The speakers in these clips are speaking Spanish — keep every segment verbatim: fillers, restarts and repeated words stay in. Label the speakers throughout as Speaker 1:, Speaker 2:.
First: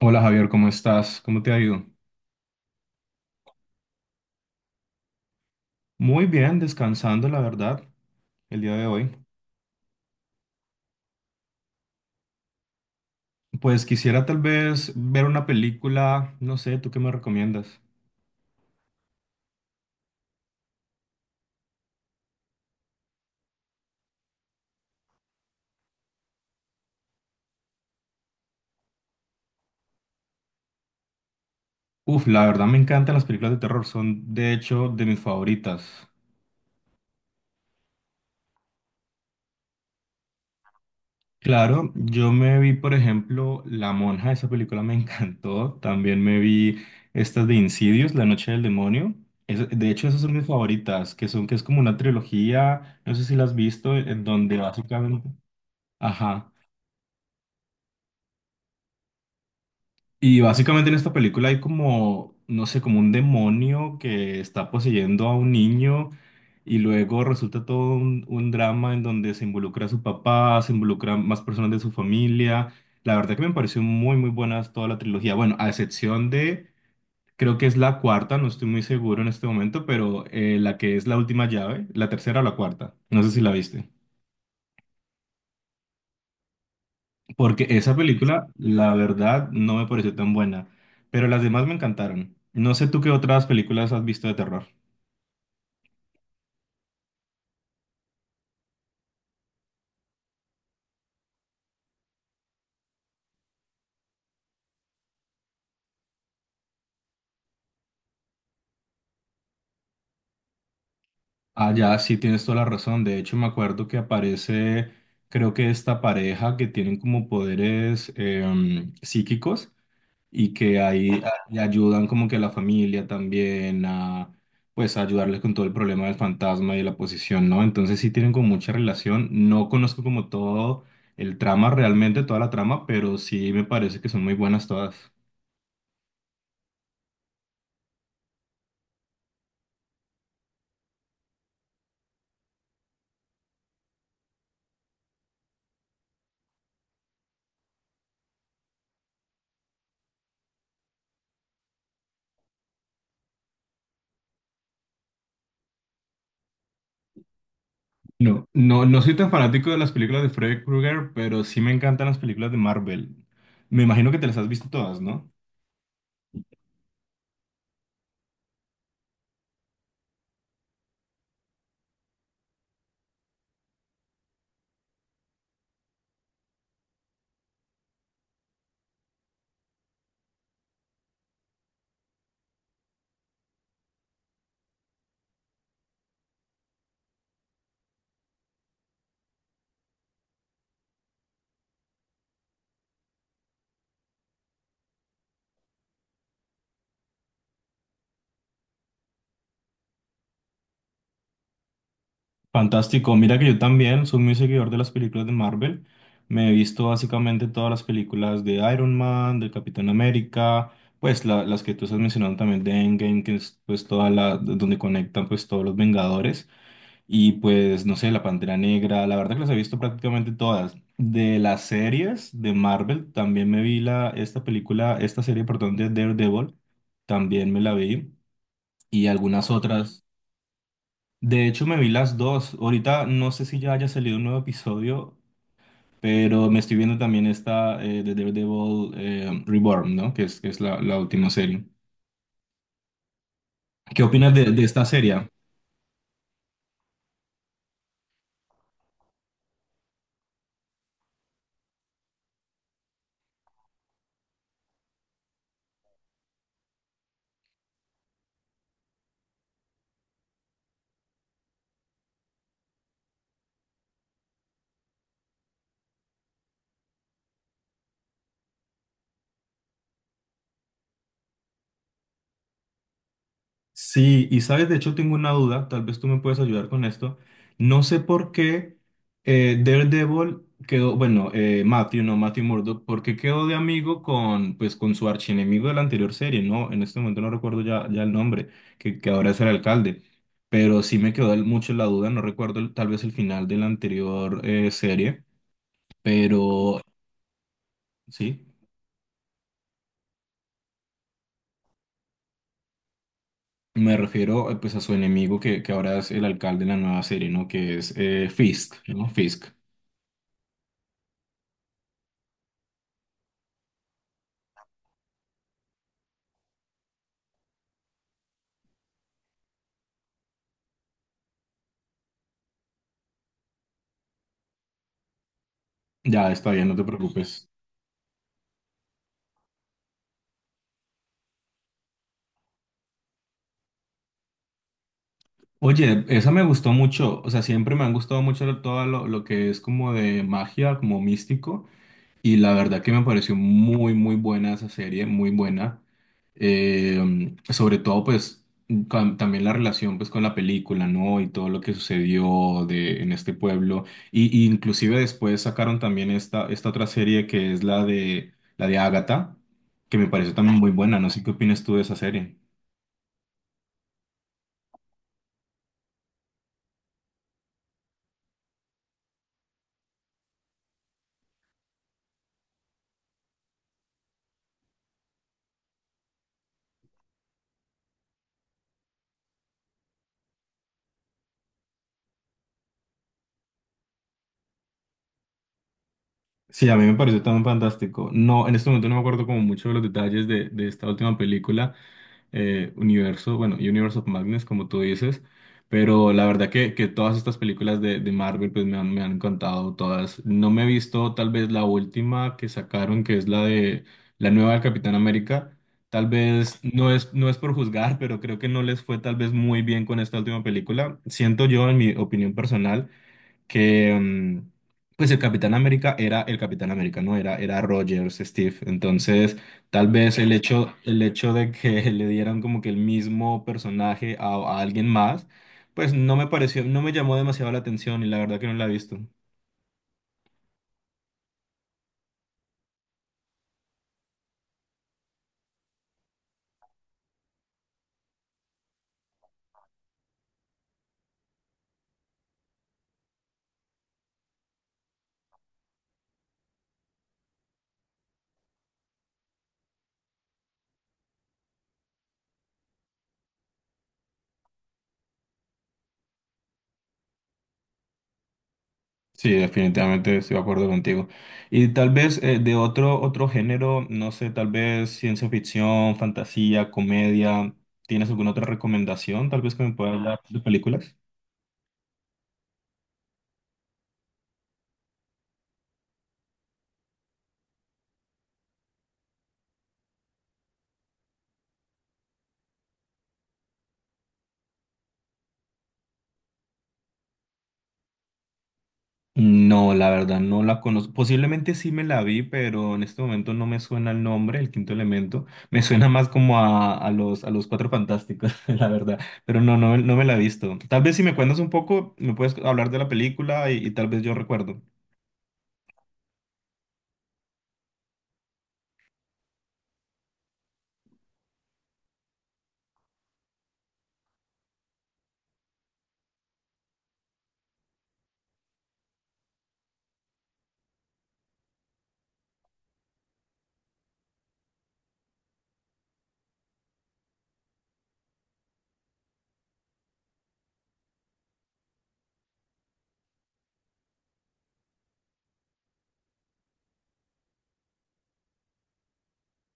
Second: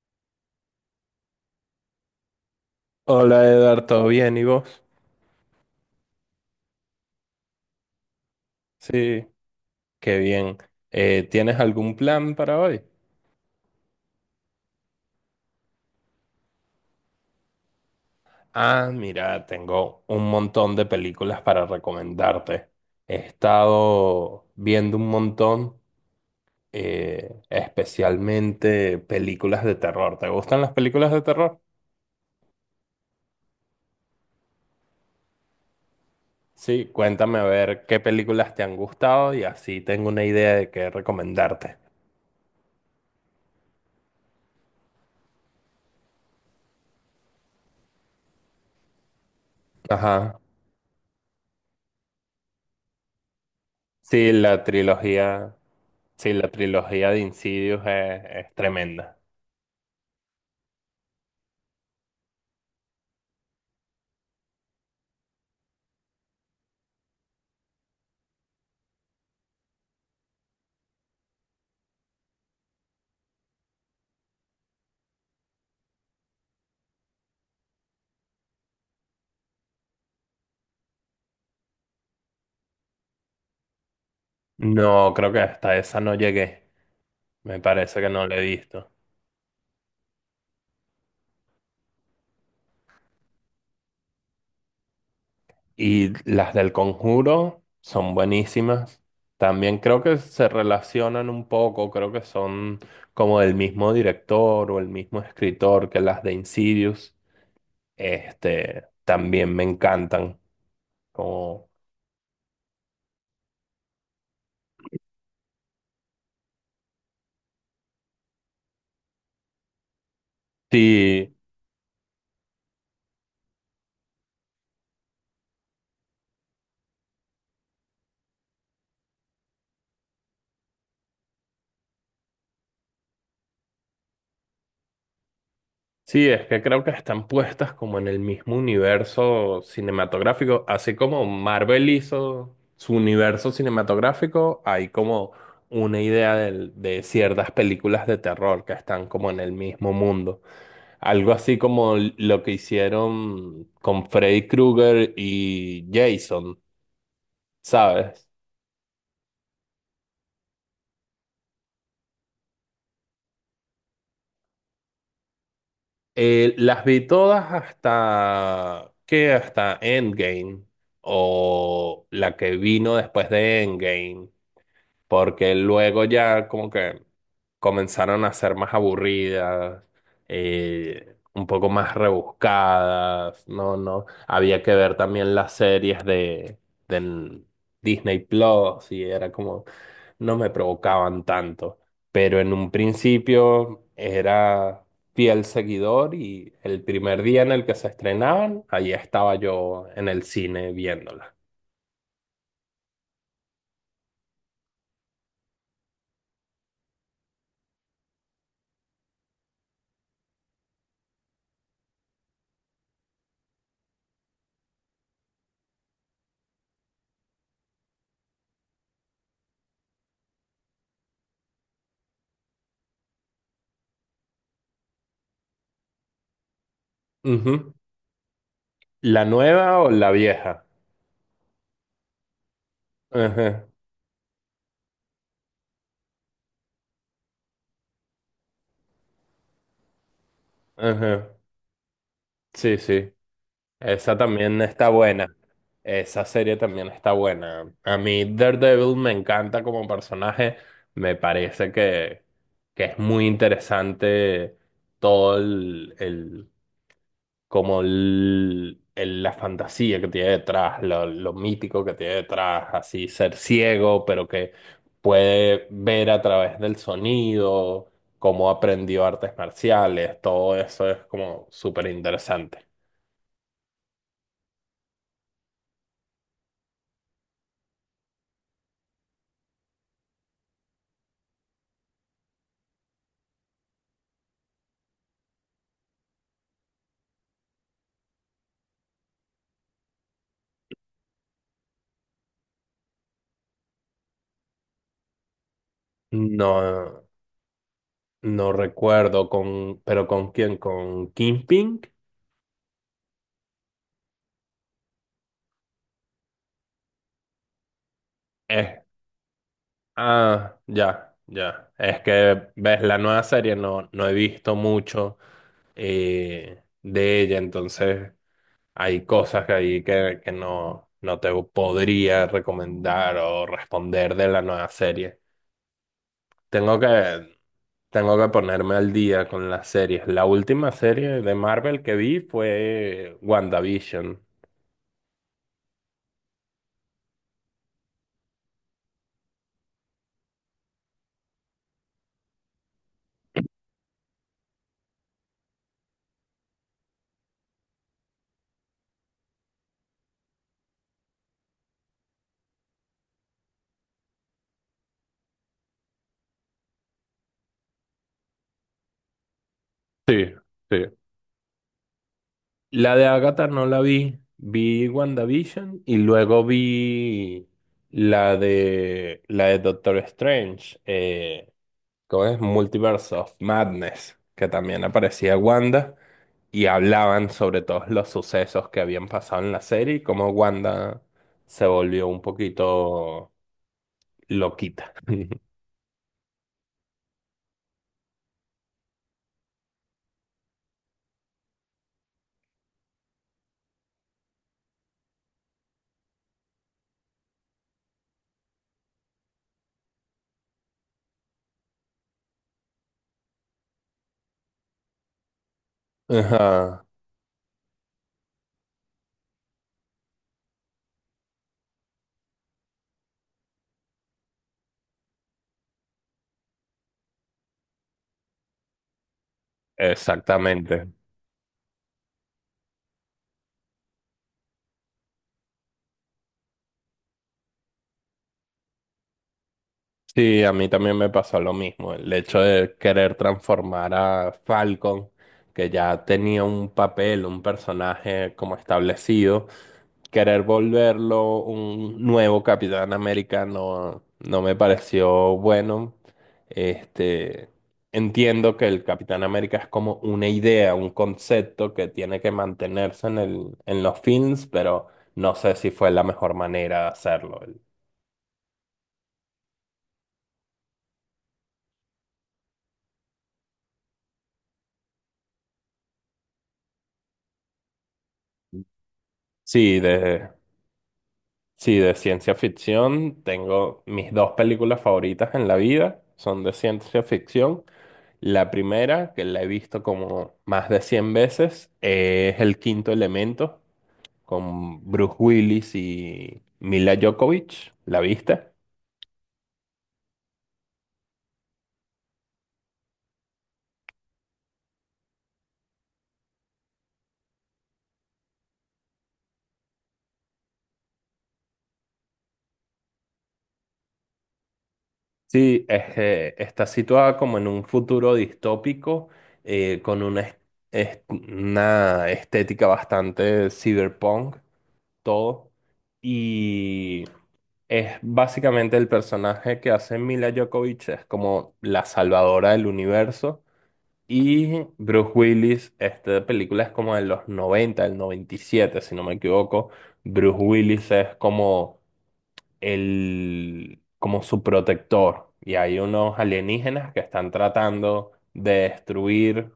Speaker 1: Hola Javier, ¿cómo estás? ¿Cómo te ha ido?
Speaker 2: Hola Edgar, ¿todo bien? ¿Y vos?
Speaker 1: Muy bien, descansando, la verdad, el día de hoy.
Speaker 2: Sí, qué bien. Eh, ¿tienes algún plan para hoy?
Speaker 1: Pues quisiera tal vez ver una película, no sé, ¿tú qué me recomiendas?
Speaker 2: Ah, mira, tengo un montón de películas para recomendarte. He estado viendo un montón, eh, especialmente películas de terror. ¿Te gustan las películas de terror?
Speaker 1: Uf, la verdad me encantan las películas de terror, son de hecho de mis favoritas.
Speaker 2: Sí, cuéntame a ver qué películas te han gustado y así tengo una idea de qué recomendarte.
Speaker 1: Claro, yo me vi, por ejemplo, La Monja, esa película me encantó. También me vi estas de Insidious, La Noche del Demonio. Es- de hecho, esas son
Speaker 2: Ajá.
Speaker 1: mis favoritas, que son, que es como una trilogía, no sé si la has visto, en
Speaker 2: Sí,
Speaker 1: donde
Speaker 2: la
Speaker 1: básicamente...
Speaker 2: trilogía, sí, la
Speaker 1: Ajá.
Speaker 2: trilogía de Insidious es es tremenda.
Speaker 1: Y básicamente en esta película hay como, no sé, como un demonio que está poseyendo a un niño y luego resulta todo un, un drama en donde se involucra a su papá, se involucran más personas de su familia. La verdad que me pareció muy, muy buena toda la trilogía. Bueno, a excepción de, creo que es la cuarta, no estoy muy seguro en este momento, pero eh, la que es la última llave, la tercera o la cuarta. No sé si la viste.
Speaker 2: No, creo que hasta esa no llegué. Me
Speaker 1: Porque esa
Speaker 2: parece que no la he
Speaker 1: película,
Speaker 2: visto.
Speaker 1: la verdad, no me pareció tan buena, pero las demás me encantaron. No sé tú qué otras películas has visto de terror.
Speaker 2: Y las del Conjuro son buenísimas. También creo que se relacionan un poco. Creo que son como del mismo director o el mismo escritor que las de Insidious. Este, también me encantan. Como,
Speaker 1: Ah, ya, sí tienes toda la razón. De hecho, me acuerdo que aparece, creo que esta pareja que tienen como poderes em, psíquicos y que ahí
Speaker 2: sí,
Speaker 1: a- ayudan como que a la familia también a pues a ayudarles con todo el problema del fantasma y de la posesión, ¿no? Entonces sí tienen como mucha relación. No conozco como todo el trama realmente, toda la trama, pero sí me parece que son muy buenas todas.
Speaker 2: sí, es que creo que están puestas como en el mismo universo cinematográfico, así como Marvel hizo su universo cinematográfico, hay como una idea del- de ciertas películas de terror que están como en el mismo mundo. Algo así como lo que hicieron con Freddy Krueger y Jason, ¿sabes?
Speaker 1: No, no, no soy tan fanático de las películas de Freddy Krueger, pero sí me encantan las películas de Marvel. Me imagino que te las has visto todas, ¿no?
Speaker 2: Eh, las vi todas hasta que hasta Endgame o la que vino después de Endgame, porque luego ya como que comenzaron a ser más aburridas, eh, un poco más rebuscadas, no, no, había que ver también las series de, de Disney Plus y era como, no me provocaban tanto, pero en un principio era fiel seguidor y el primer día en el que se estrenaban, allí estaba yo en el cine viéndola.
Speaker 1: Fantástico, mira que yo también soy muy seguidor de las películas de Marvel. Me he visto básicamente todas las películas de Iron Man, del Capitán América, pues la- las que tú estás mencionando también de Endgame, que es pues toda la donde conectan pues todos los Vengadores y pues no sé, la Pantera Negra, la verdad que las he visto prácticamente todas. De las series de Marvel también me vi la esta película, esta serie perdón de Daredevil, también me la
Speaker 2: Ujú.
Speaker 1: vi y
Speaker 2: ¿La
Speaker 1: algunas
Speaker 2: nueva o
Speaker 1: otras
Speaker 2: la vieja?
Speaker 1: de hecho, me vi las dos. Ahorita no sé si ya
Speaker 2: Ujú.
Speaker 1: haya salido un nuevo episodio, pero me estoy viendo también esta eh, de Daredevil eh, Reborn, ¿no? Que es, que es la, la última
Speaker 2: Ajá.
Speaker 1: serie.
Speaker 2: Sí, sí.
Speaker 1: ¿Qué
Speaker 2: Esa
Speaker 1: opinas de,
Speaker 2: también
Speaker 1: de esta
Speaker 2: está buena.
Speaker 1: serie?
Speaker 2: Esa serie también está buena. A mí Daredevil me encanta como personaje. Me parece que, que es muy interesante todo el, el- como el- el- la fantasía que tiene detrás, lo, lo mítico que tiene detrás, así ser ciego, pero que puede ver a través del sonido, cómo aprendió artes marciales, todo eso es como súper interesante.
Speaker 1: Sí, y sabes, de hecho tengo una duda, tal vez tú me puedes ayudar con esto. No sé por qué eh, Daredevil quedó, bueno, eh, Matthew, no, Matthew Murdock, ¿por qué quedó de amigo con, pues, con su archienemigo de la anterior serie? No, en este momento no recuerdo ya, ya el nombre, que, que ahora es el alcalde, pero sí me quedó el- mucho la duda, no recuerdo el- tal vez el final de la anterior eh, serie, pero
Speaker 2: No,
Speaker 1: sí,
Speaker 2: no recuerdo con, pero ¿con quién? ¿Con Kingpin?
Speaker 1: me refiero eh, pues a su enemigo que, que ahora es el alcalde de la nueva serie, ¿no? Que es eh, Fisk,
Speaker 2: Eh,
Speaker 1: ¿no? Fisk.
Speaker 2: ah, ya, ya. Es que ves la nueva serie, no, no he visto mucho eh, de ella, entonces hay cosas que ahí que, que no, no te podría recomendar o responder de la nueva serie.
Speaker 1: Ya, está bien,
Speaker 2: Tengo
Speaker 1: no te
Speaker 2: que,
Speaker 1: preocupes.
Speaker 2: tengo que ponerme al día con las series. La última serie de Marvel que vi fue WandaVision.
Speaker 1: Oye, esa me gustó mucho, o sea, siempre me han gustado mucho lo- todo lo, lo que es como de magia, como místico, y la verdad que me pareció muy, muy buena esa serie, muy buena. Eh, sobre todo, pues, cam- también la relación, pues, con la película, ¿no? Y todo lo que sucedió de, en este pueblo. Y, y inclusive después sacaron también esta, esta otra serie que es la de, la de Agatha, que me
Speaker 2: Sí,
Speaker 1: pareció también muy
Speaker 2: sí.
Speaker 1: buena, no sé qué opinas tú de esa serie.
Speaker 2: La de Agatha no la vi. Vi WandaVision y luego vi la de la de Doctor Strange. Eh, ¿cómo es? Multiverse of Madness, que también aparecía Wanda y hablaban sobre todos los sucesos que habían pasado en la serie y cómo Wanda se volvió un poquito loquita.
Speaker 1: Sí, a mí me pareció tan fantástico. No, en este momento no me acuerdo como mucho de los detalles de, de esta última película, eh, Universo, bueno, Universe of Madness, como tú dices, pero la verdad que, que todas estas películas de, de Marvel pues me han, me han encantado todas. No me he visto tal vez la última que sacaron, que es la de la nueva del Capitán América. Tal vez
Speaker 2: Ajá,
Speaker 1: no es, no es por juzgar, pero creo que no les fue tal vez muy bien con esta última película. Siento yo, en mi opinión personal que mm, pues el Capitán América era el Capitán América, ¿no? Era, era Rogers, Steve. Entonces, tal vez el hecho,
Speaker 2: exactamente.
Speaker 1: el hecho de que le dieran como que el mismo personaje a, a alguien más, pues no me pareció, no me llamó demasiado la atención y la verdad que no la he visto.
Speaker 2: Sí, a mí también me pasó lo mismo. El hecho de querer transformar a Falcon, que ya tenía un papel, un personaje como establecido, querer volverlo un nuevo Capitán América no, no me pareció bueno. Este, entiendo que el Capitán América es como una idea, un concepto que tiene que mantenerse en el, en los films, pero no sé si fue la mejor manera de hacerlo.
Speaker 1: Sí, definitivamente estoy de acuerdo contigo. Y tal vez eh, de otro, otro género, no sé, tal vez ciencia ficción, fantasía, comedia, ¿tienes alguna otra recomendación tal vez que me
Speaker 2: Sí,
Speaker 1: puedas dar
Speaker 2: de
Speaker 1: de películas?
Speaker 2: Sí, de ciencia ficción tengo mis dos películas favoritas en la vida, son de ciencia ficción. La primera, que la he visto como más de cien veces, es El Quinto Elemento, con Bruce Willis y Mila Djokovic. ¿La viste?
Speaker 1: No, la verdad no la conozco. Posiblemente sí me la vi, pero en este momento no me suena el nombre, el quinto elemento. Me suena más como a, a los, a los Cuatro Fantásticos, la verdad. Pero no, no, no me la he visto. Tal vez si me cuentas un poco, me puedes hablar de la película y, y tal vez yo recuerdo.
Speaker 2: Sí, es, eh, está situada como en un futuro distópico, eh, con una, est- est- una estética bastante cyberpunk, todo. Y Es básicamente el personaje que hace Mila Djokovic, es como la salvadora del universo. Y Bruce Willis, esta película es como de los noventa, el noventa y siete si no me equivoco. Bruce Willis es como el, como su protector. Y hay unos alienígenas que están tratando de destruir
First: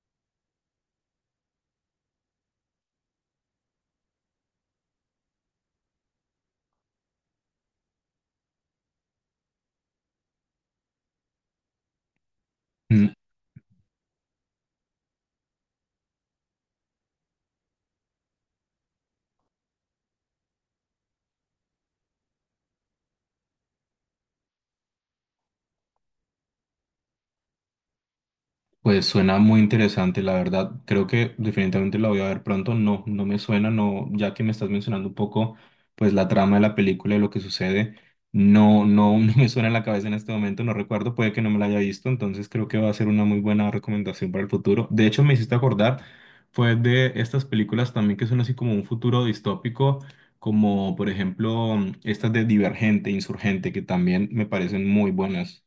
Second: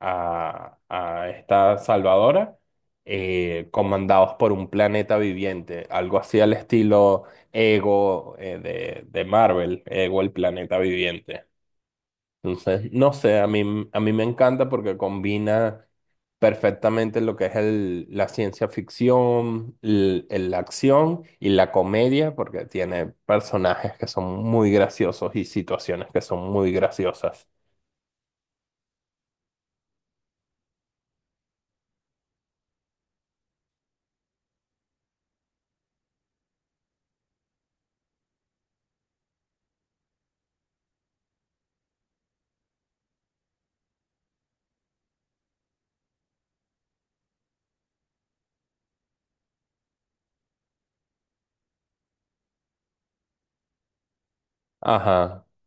Speaker 2: a, a esta salvadora, eh, comandados por un planeta viviente, algo así al estilo Ego, eh, de, de Marvel, Ego el planeta viviente. Entonces, no sé, a mí, a mí me encanta porque combina perfectamente lo que es el, la ciencia ficción, l- el- la acción y la comedia, porque tiene personajes que son muy graciosos y situaciones que son muy graciosas.
Speaker 1: Pues suena muy interesante, la verdad. Creo que definitivamente la voy a ver pronto. No, no me suena, no, ya que me estás mencionando un poco, pues la trama de la película y lo que sucede, no, no, no me suena en la cabeza en este momento, no recuerdo, puede que no me la haya visto, entonces creo que va a ser una muy buena recomendación para el futuro. De hecho, me hiciste acordar, fue de estas películas también que son así como un futuro distópico, como por ejemplo estas de Divergente, Insurgente, que también me parecen muy
Speaker 2: Ajá,
Speaker 1: buenas.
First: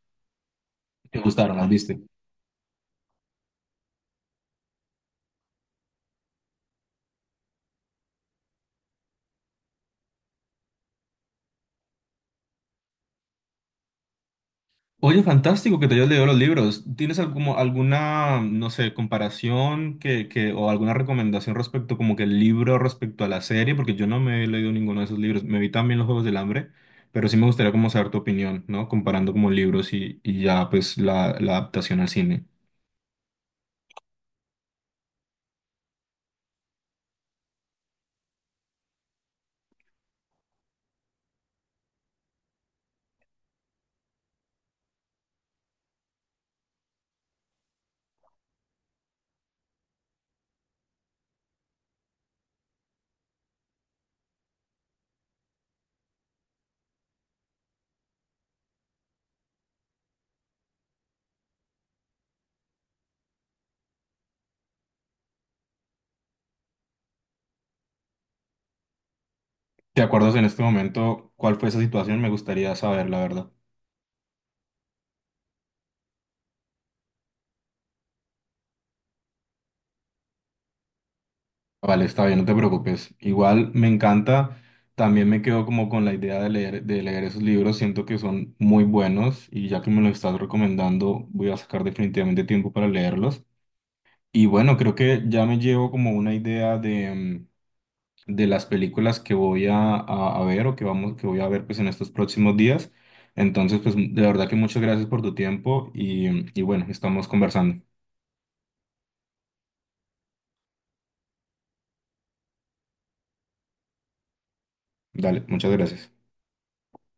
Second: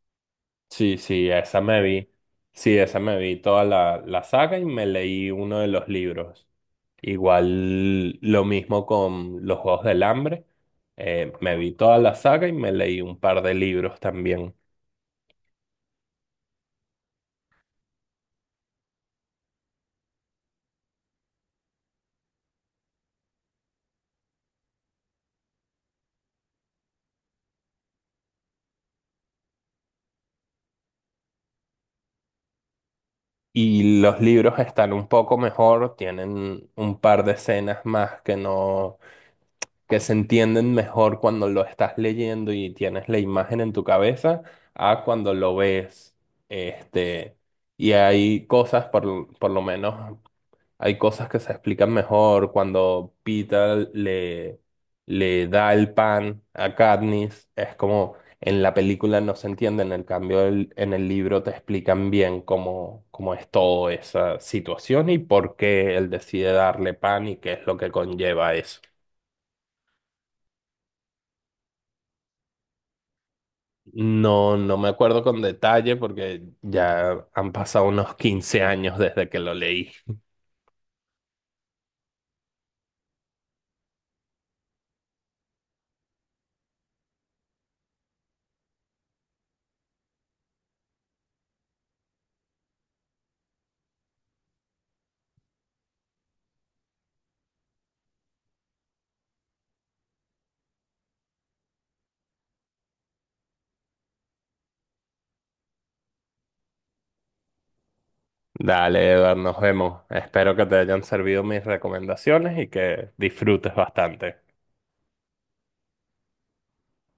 Speaker 2: sí,
Speaker 1: ¿Te
Speaker 2: sí,
Speaker 1: gustaron?
Speaker 2: esa
Speaker 1: ¿Las
Speaker 2: me
Speaker 1: viste?
Speaker 2: vi. Sí, esa me vi toda la, la saga y me leí uno de los libros. Igual lo mismo con Los Juegos del Hambre. Eh, me vi toda la saga y me leí un par de libros también.
Speaker 1: Oye, fantástico que te hayas leído los libros. ¿Tienes algún alguna, no sé, comparación que, que, o alguna recomendación respecto, como que el libro respecto a la serie? Porque yo no me he leído ninguno de esos libros. Me vi también Los Juegos del Hambre, pero sí me gustaría como saber tu opinión, ¿no? Comparando como libros y, y ya pues la, la adaptación al cine.
Speaker 2: Y los libros están un poco mejor, tienen un par de escenas más que no, que se entienden mejor cuando lo estás leyendo y tienes la imagen en tu cabeza a cuando lo ves. Este, y hay cosas, por, por lo menos hay cosas que se explican mejor cuando Peter le, le da el pan a Katniss. Es como en la película no se entiende, en el cambio el- en el libro te explican bien cómo, cómo es toda esa situación y por qué él decide darle pan y qué es lo que conlleva eso.
Speaker 1: ¿Te acuerdas en este momento cuál fue esa situación? Me gustaría saber, la verdad.
Speaker 2: No, no me acuerdo con detalle porque ya han pasado unos quince años desde que lo leí.
Speaker 1: Vale, está bien, no te preocupes. Igual me encanta, también me quedo como con la idea de leer, de leer esos libros, siento que son muy buenos y ya que me los estás recomendando, voy a sacar definitivamente tiempo para leerlos. Y bueno, creo que ya me llevo como una idea de, mm, de las películas que voy a, a- a ver o que vamos, que voy a ver pues en estos próximos días. Entonces, pues de verdad que muchas gracias por tu tiempo y, y bueno, estamos conversando.
Speaker 2: Dale, Eduard, nos vemos. Espero que te hayan servido mis recomendaciones y que disfrutes bastante.
Speaker 1: Dale, muchas gracias.